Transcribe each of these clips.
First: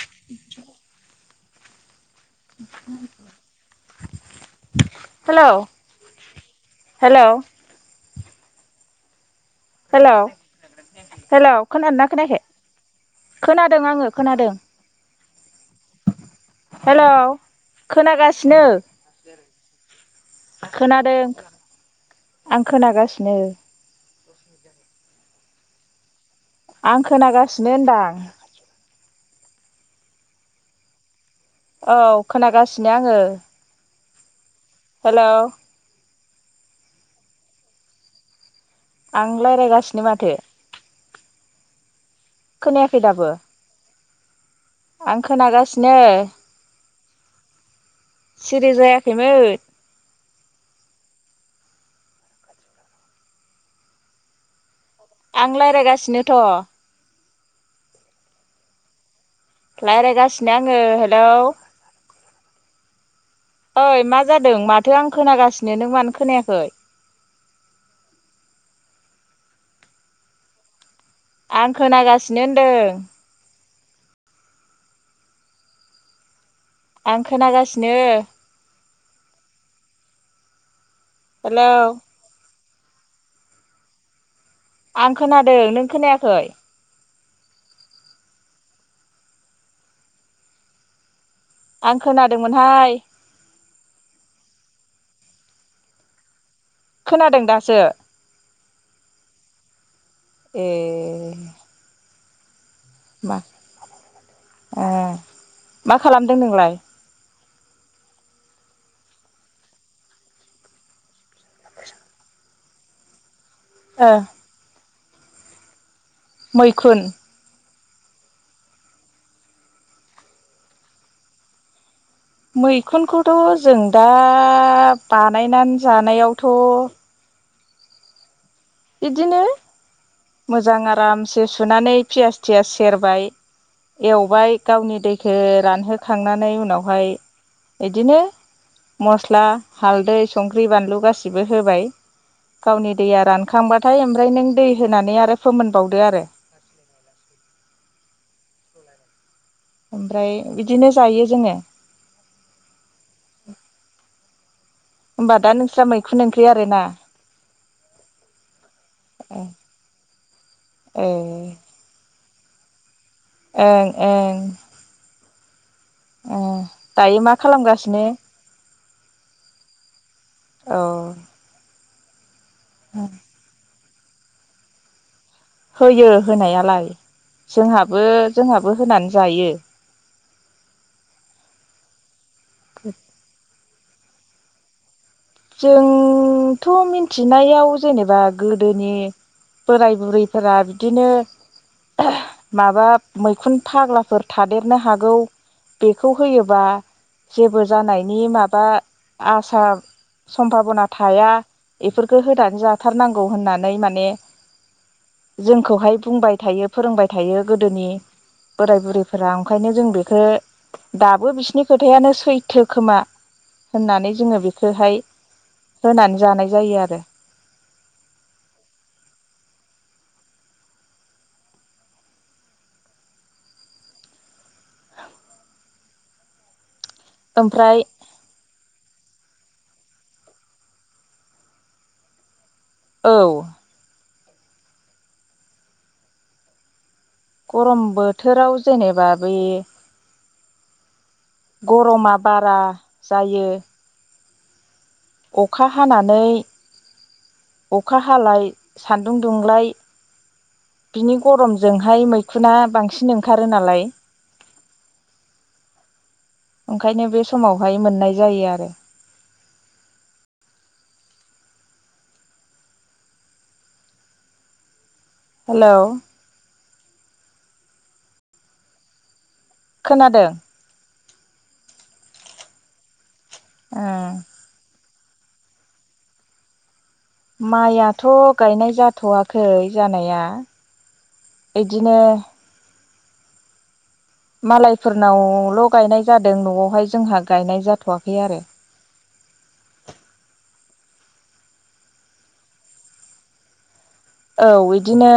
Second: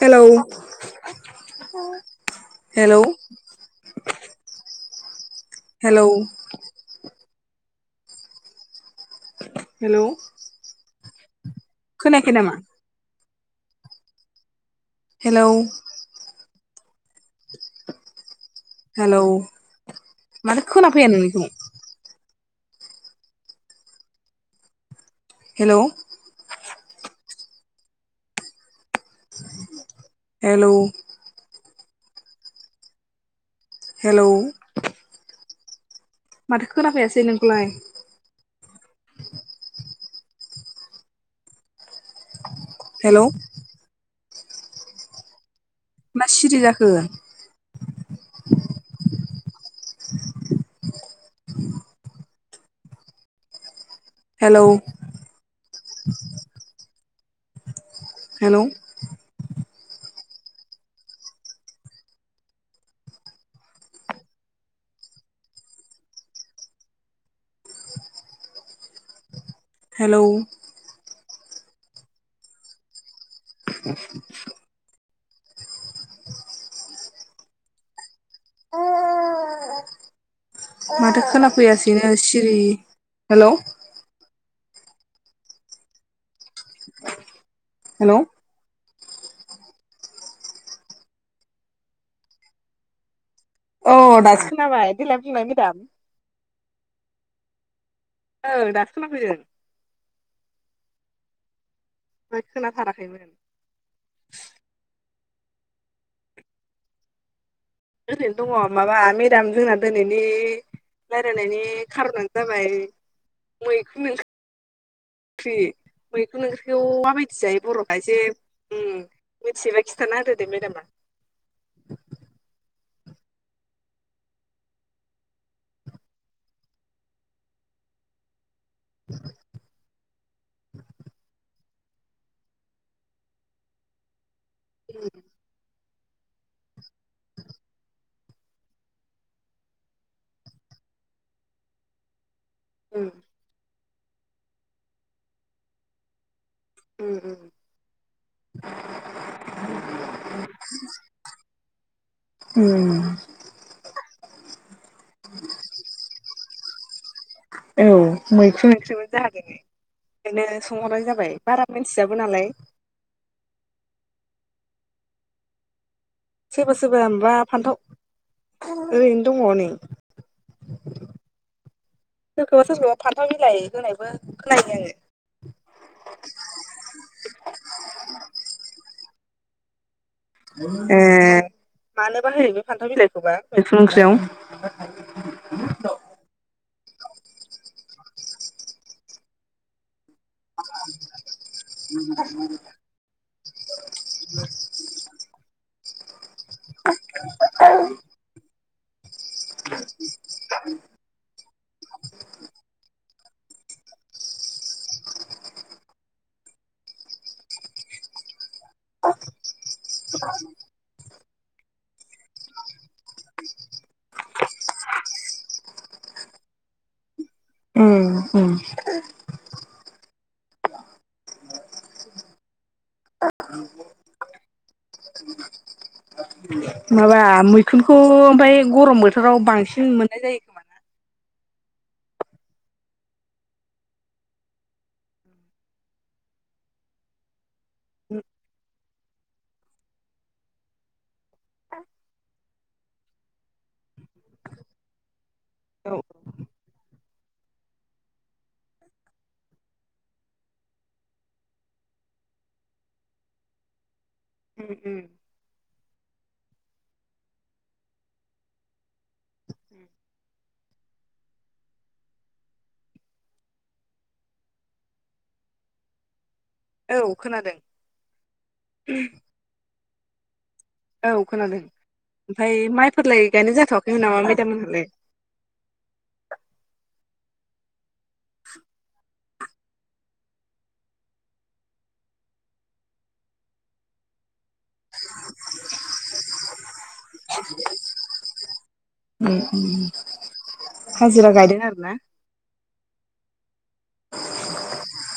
हेल' hello hello hello hello hello खोनादोंना खोनायाखै? खोनादों आङो खोनादों। हेलौ हेल' खोनागासिनो। हेलौ माथो खोना फैया खोनादों नोंनिखौ आं खोनागासिनो। हेल' आं खोनागासिनो होनदां हेल' औ खोनागासिनो आङो हेल' हेलौ माथो खोनाफैयासै नोंनिखौलाय? आं रायज्लायगासिनो माथो ।खोनायाखै हेलौ दाबो? आं खोनागासिनो। मा सिरि जाखो? सिरि जायाखैमोन। हेलौ आं रायज्लायगासिनोथ' हेल' रायज्लायगासिनो आङो हेलौ ओइ मा जादों माथो आं खोनागासिनो नों मानो खोनायाखै? [unintelligible] हेल'। आं खोनागासिनो होनदों। [unintelligible] आं खोनागासिनो। माथो हेलौ खोनाफैयासैनो सिरि हेल'। आं खोनादों। नों खोनायाखै? हेल'। आं खोनादोंमोनहाय। औ दासो खोनाबाय देलाय बुंलाय मेदाम। खोनादों दासो। ओ दासो खोनाफैदों। ए। ओमफ्राय खोनाथाराखैमोन। मा ओ मा खालामदों नोंलाय? ओरैनो दङ माबा मेदाम जोंना दिनैनि रायलायनायनि खार'नआनो जाबाय ओ। फ्रि मैखुन ओंख्रिखौ माबायदि जायो बर' आइजो उम मिथियोबा खिथाना होदो दे मेदामा। मैखुनखौथ' जों दा बानायनानै जानायावथ' बिदिनो मोजां आरामसे सुनानै पियास-थियास सेरबाय एवबाय गावनि दैखौ रानहो खांनानै उनावहाय बिदिनो मस्ला, हालदै, संख्रि, बानलु गासैबो होबाय। गावनि उम दैया रानखांबाथाय ओमफ्राय नों दै होनानै आरो फोमोनबावदो आरो। उम-उम। ओमफ्राय बिदिनो जायो जोङो। उम होमबा दा नोंस्रा मैखुन ओंख्रि आरो ना? औ मैखुन। [unintelligible] ओंखायनो सोंहरनाय ए जाबाय बारा मिथियाबो नालाय। ओं-ओं। सोरबा-सोरबा दायो माबा मा खालामगासिनो फान्थाव ओरैनो दङ नै। औ। सोरखौबा-सोरखौबा फान्थाव बिलाइ होनायबो खोनायो आङो। होयो होनायालाय जोंहाबो-जोंहाबो होनानै जायो। ए मानोबा होयो बे फान्थाव बिलाइखौबा मैखुन ओंख्रियाव? जों थ' मिथिनायाव जेनेबा गोदोनि बोराय-बुरै फोरा बिदिनो माबा मैखुन फाग्लाफोर थादेरनो हागौ बेखौ होयोबा जेबो जानायनि माबा आसा सम्भाबना थाया बेफोरखौ होनानै जाथारनांगौ होननानै माने जोंखौहाय बुंबाय थायो फोरोंबाय थायो गोदोनि बोराय बुरैफोरा ओंखायनो जों बेखौ दाबो बिसिनि खोथायानो सैथो खोमा होननानै जोङो बेखौहाय होनानै जानाय जायो आरो। उम उम। माबा ओमफ्राय मैखुनखौ ओमफ्राय गरम बोथोराव बांसिन मोननाय जायो खोमा ना? औ गरम बोथोराव जेनेबा बे गरमा बारा जायो अखा औ हानानै अखा हालाय सान्दुं दुंलाय बिनि गरमजोंहाय मैखुना बांसिन ओंखारो नालाय उम ओंखायनो बे समावहाय मोननाय जायो आरो उम हेल' औ खोनादों खोनादों? औ खोनादों ओमफ्राय माइफोरलाय गायनाय ओ जाथ'वाखैमोन नामा मेदाम मोनहालाय? माइआथ' गायनाय जाथ'वा खै जानाया इदिनो मालायफोरनावल' गायनाय जादों न'आवहाय जोंहा गायनाय जाथ'वाखै आरो हाजिरा गायदों आरो ना औ इदिनो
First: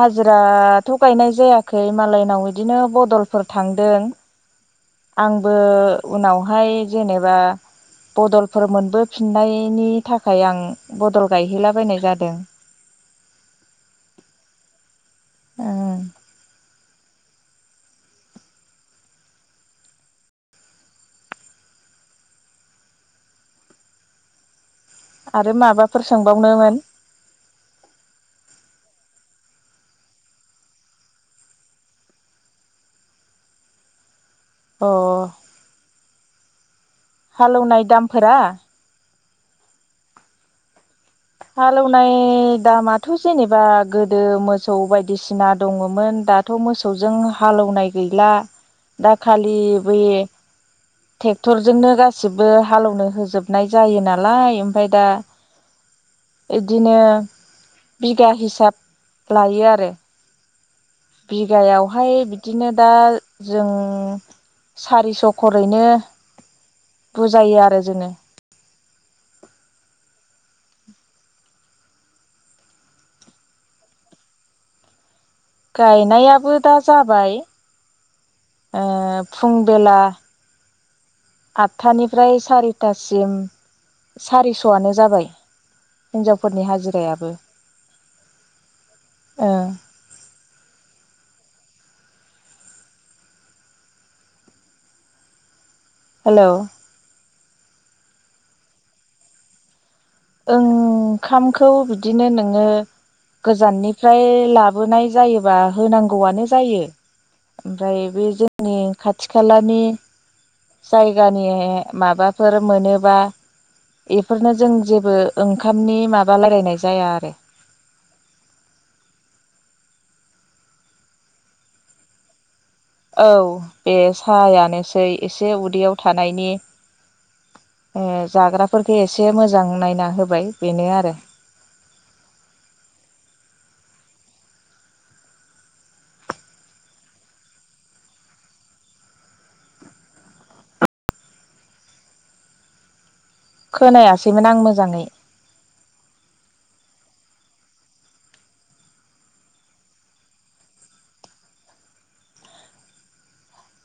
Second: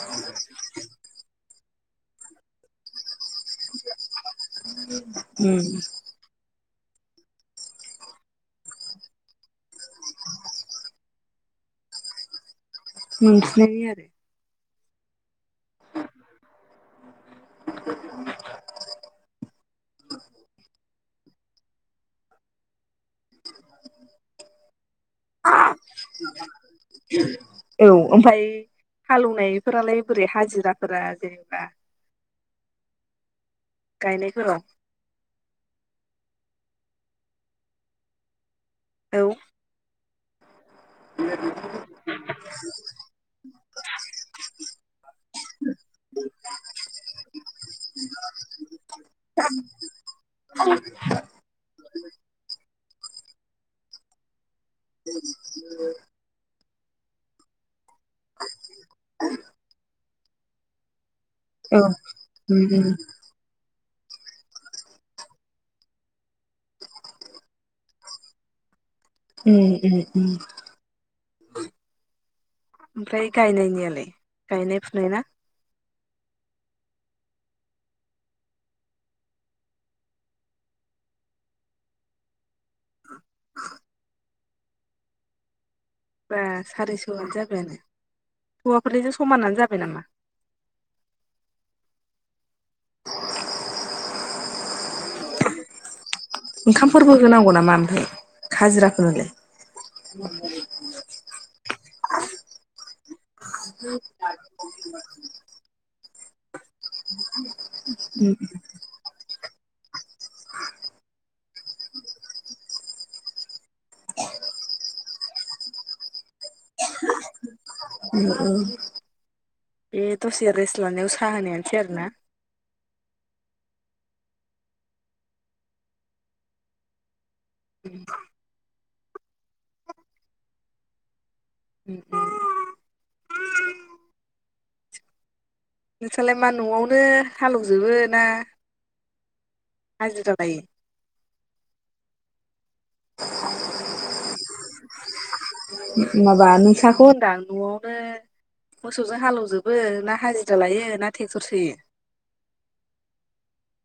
हाजिराथ' गायनाय जायाखै मालायनाव बिदिनो बदलफोर थांदों आंबो उनावहाय जेनेबा बदलफोर मोनबोफिननायनि थाखाय आं बदल गायहैलाबायनाय जादों मोनफिननायनि आरो ओं [inaudible] आरो माबाफोर सोंबावनोमोन औ ओमफ्राय हालौवनायफोरालाय बोरै हाजिराफोरा जेनेबा गायनाय अ हालेवनाय दामफोरा औ हालेवनाय दामाथ' जेनेबा गोदो मोसौ बायदिसिना दङमोन दाथ' मोसौजों हालेवनाय गैला दाखालि बे ट्रेक्टरजोंनो गासिबो हालेवनो होजोबनाय जायो नालाय [inaudible] बिदिनो बिगा हिसाब लायो आरो बिगायावहाय उम उम बिदिनो दा जों सारिस' खरैनो बुजायो आरो जोङो उम उम उम ओमफ्राय गायनायनियालाय गायनाय फुनाय ना गायनायाबो दा जाबाय ओ फुं बेला आदथानिफ्राय सारिथासिम सारिस'आनो जाबाय। बा हिनजावफोरनि सारिस'आनो हाजिरायाबो जाबायानो हौवाफोरनिजों ओ समानानो जाबाय नामा? [inaudible] हेलौ ओंखामफोरबो होनांगौ नामा ओमफ्राय हाजिराफोरनोलाय ओंखामखौ बिदिनो नोङो गोजाननिफ्राय लाबोनाय जायोबा होनांगौआनो जायो ओमफ्राय बे जोंनि खाथि खालानि जायगानि माबाफोर मोनोबा बेफोरनो जों जेबो ओंखामनि माबा रायज्लायनाय जाया आरो। औ बे दसे रेस्ट लानायाव साहा होनायानोसै आरोना। औ बे साहायानोसै एसे उदैयाव थानायनि ए जाग्राफोरखो एसे मोजां नायना होबाय बेनो आरो। उम [unintelligible] नोंसालाय मा न'आवनो हाल एवजोबो ना [unintelligible] खोनायासैमोन आं मोजाङै माबा नुसा बेखौ होनदां न'आवनो मोसौजों हालौजोबो ना हाजिरा लायो ना ट्रेक्टर सोयो। [inaudible]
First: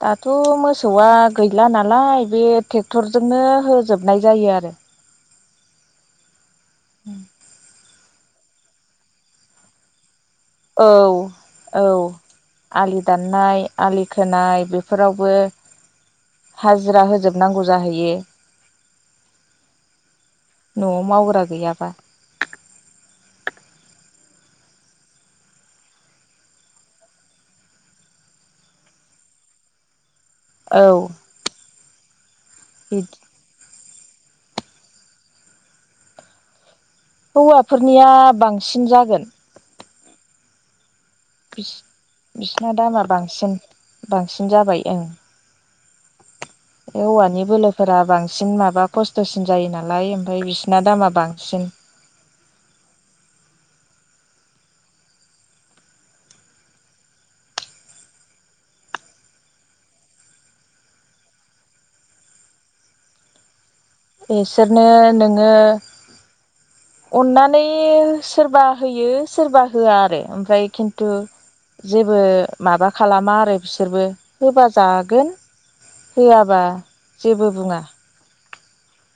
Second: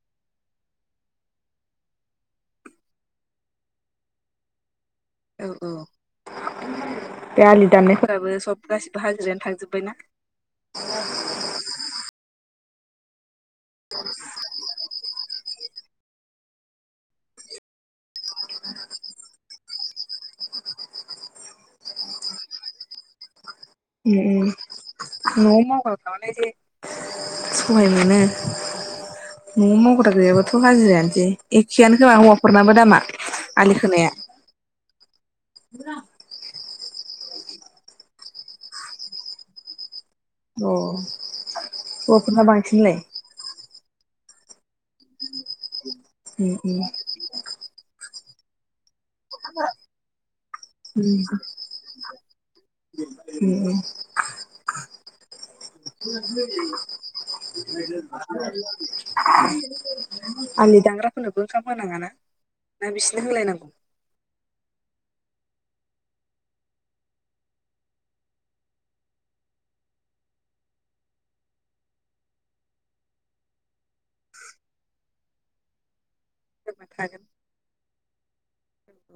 दाथ' मोसौआ गैला नालाय बे ट्रेक्टरजोंनो होजोबनाय जायो आरो। औ -औ बे आलि दाननायफो राबो सब गासिबो हाजिरायानो थांजोब्बाय ना। औ- औ आलि दाननाय आलि खोनाय बेफोरावबो हाजिरा होजोबनांगौ जाहैयो। न'आव मावग्रा गैयाबा उम- उम न'आव मावग्रा सहाय मोनो न'आव मावग्रा गैयाबोथ' औ हाजिरायानोसै एखेयानो खोमा हौवाफोरनाबो दामा बिदि आलि खोनाया। [unintelligible] हौवाफोरनिया बांसिन जागोन। औ बिसिना दामा बांसिन बांसिन जाबाय ओं। उम उम बे औवानि बोलोफोरा बांसिन माबा खस्थ'सिन जायो नालाय ओमफाय बिसो उम ए [unintelligible] आंनि दांग्राफोरनोबो ओंखाम होनाङा ना। ना बिसोरनो होलायनांगौ। एसोरनो नोङो अननानै सोरबा होयो सोरबा होआ आरो ओमफ्राय खिन्थु जेबो माबा खालामा आरो बिसोरबो होबा जागोन होआबा सोरबा थागोन जेबो बुङा।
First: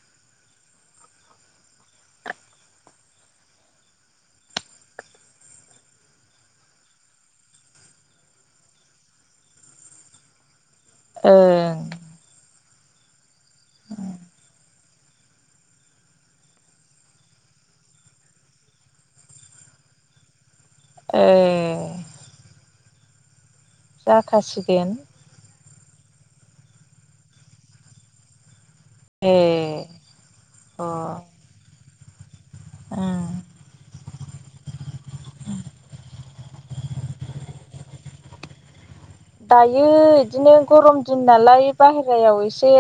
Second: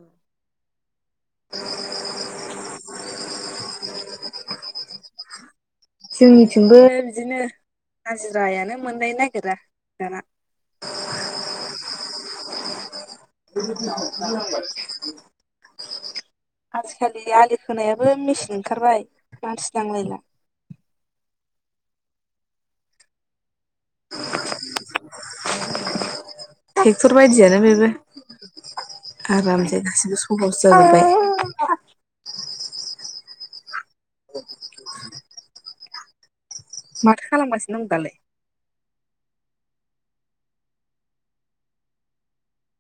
[unintelligible] जोंनिथिंबो बिदिनो हाजिरायानो मोननायनो नागिरा दाना। ओं [unintelligible] आजिखालि आलि खोनायाबो मेचिन ओंखारबाय मानसि नांलायला। ए दाखासिगोन। ट्रेक्टर बायदियानो बेबो ए आरामजो गासिबो सहस अ जाजोब्बाय। ओं [unintelligible] माथो खालामगासिनो दं दालाय। दायो इदिनो गरम दिन नालाय बाहेरायाव एसे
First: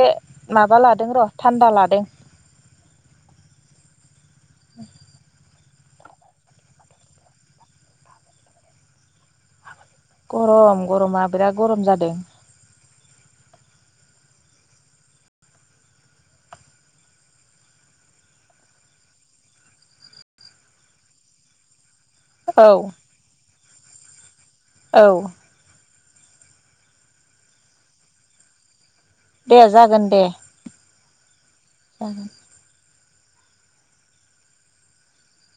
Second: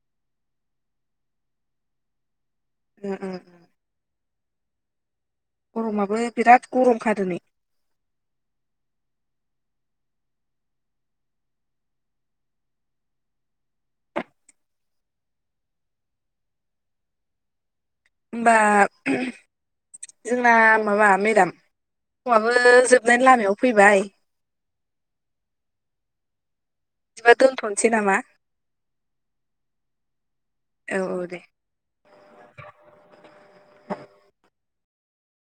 माबा लादों र' थान्दा लादो। उम- उम गरमाबो बिराद गरमखादिनै। गरम गरमा बिराद गरम जादो। होमबा जोंना माबा मेदाम फङआबो औ जोबनायनि लामायाव फैबाय औ बिदिबा दोन्थ'नोसै नामा दे जागोन दे औ औ दे ज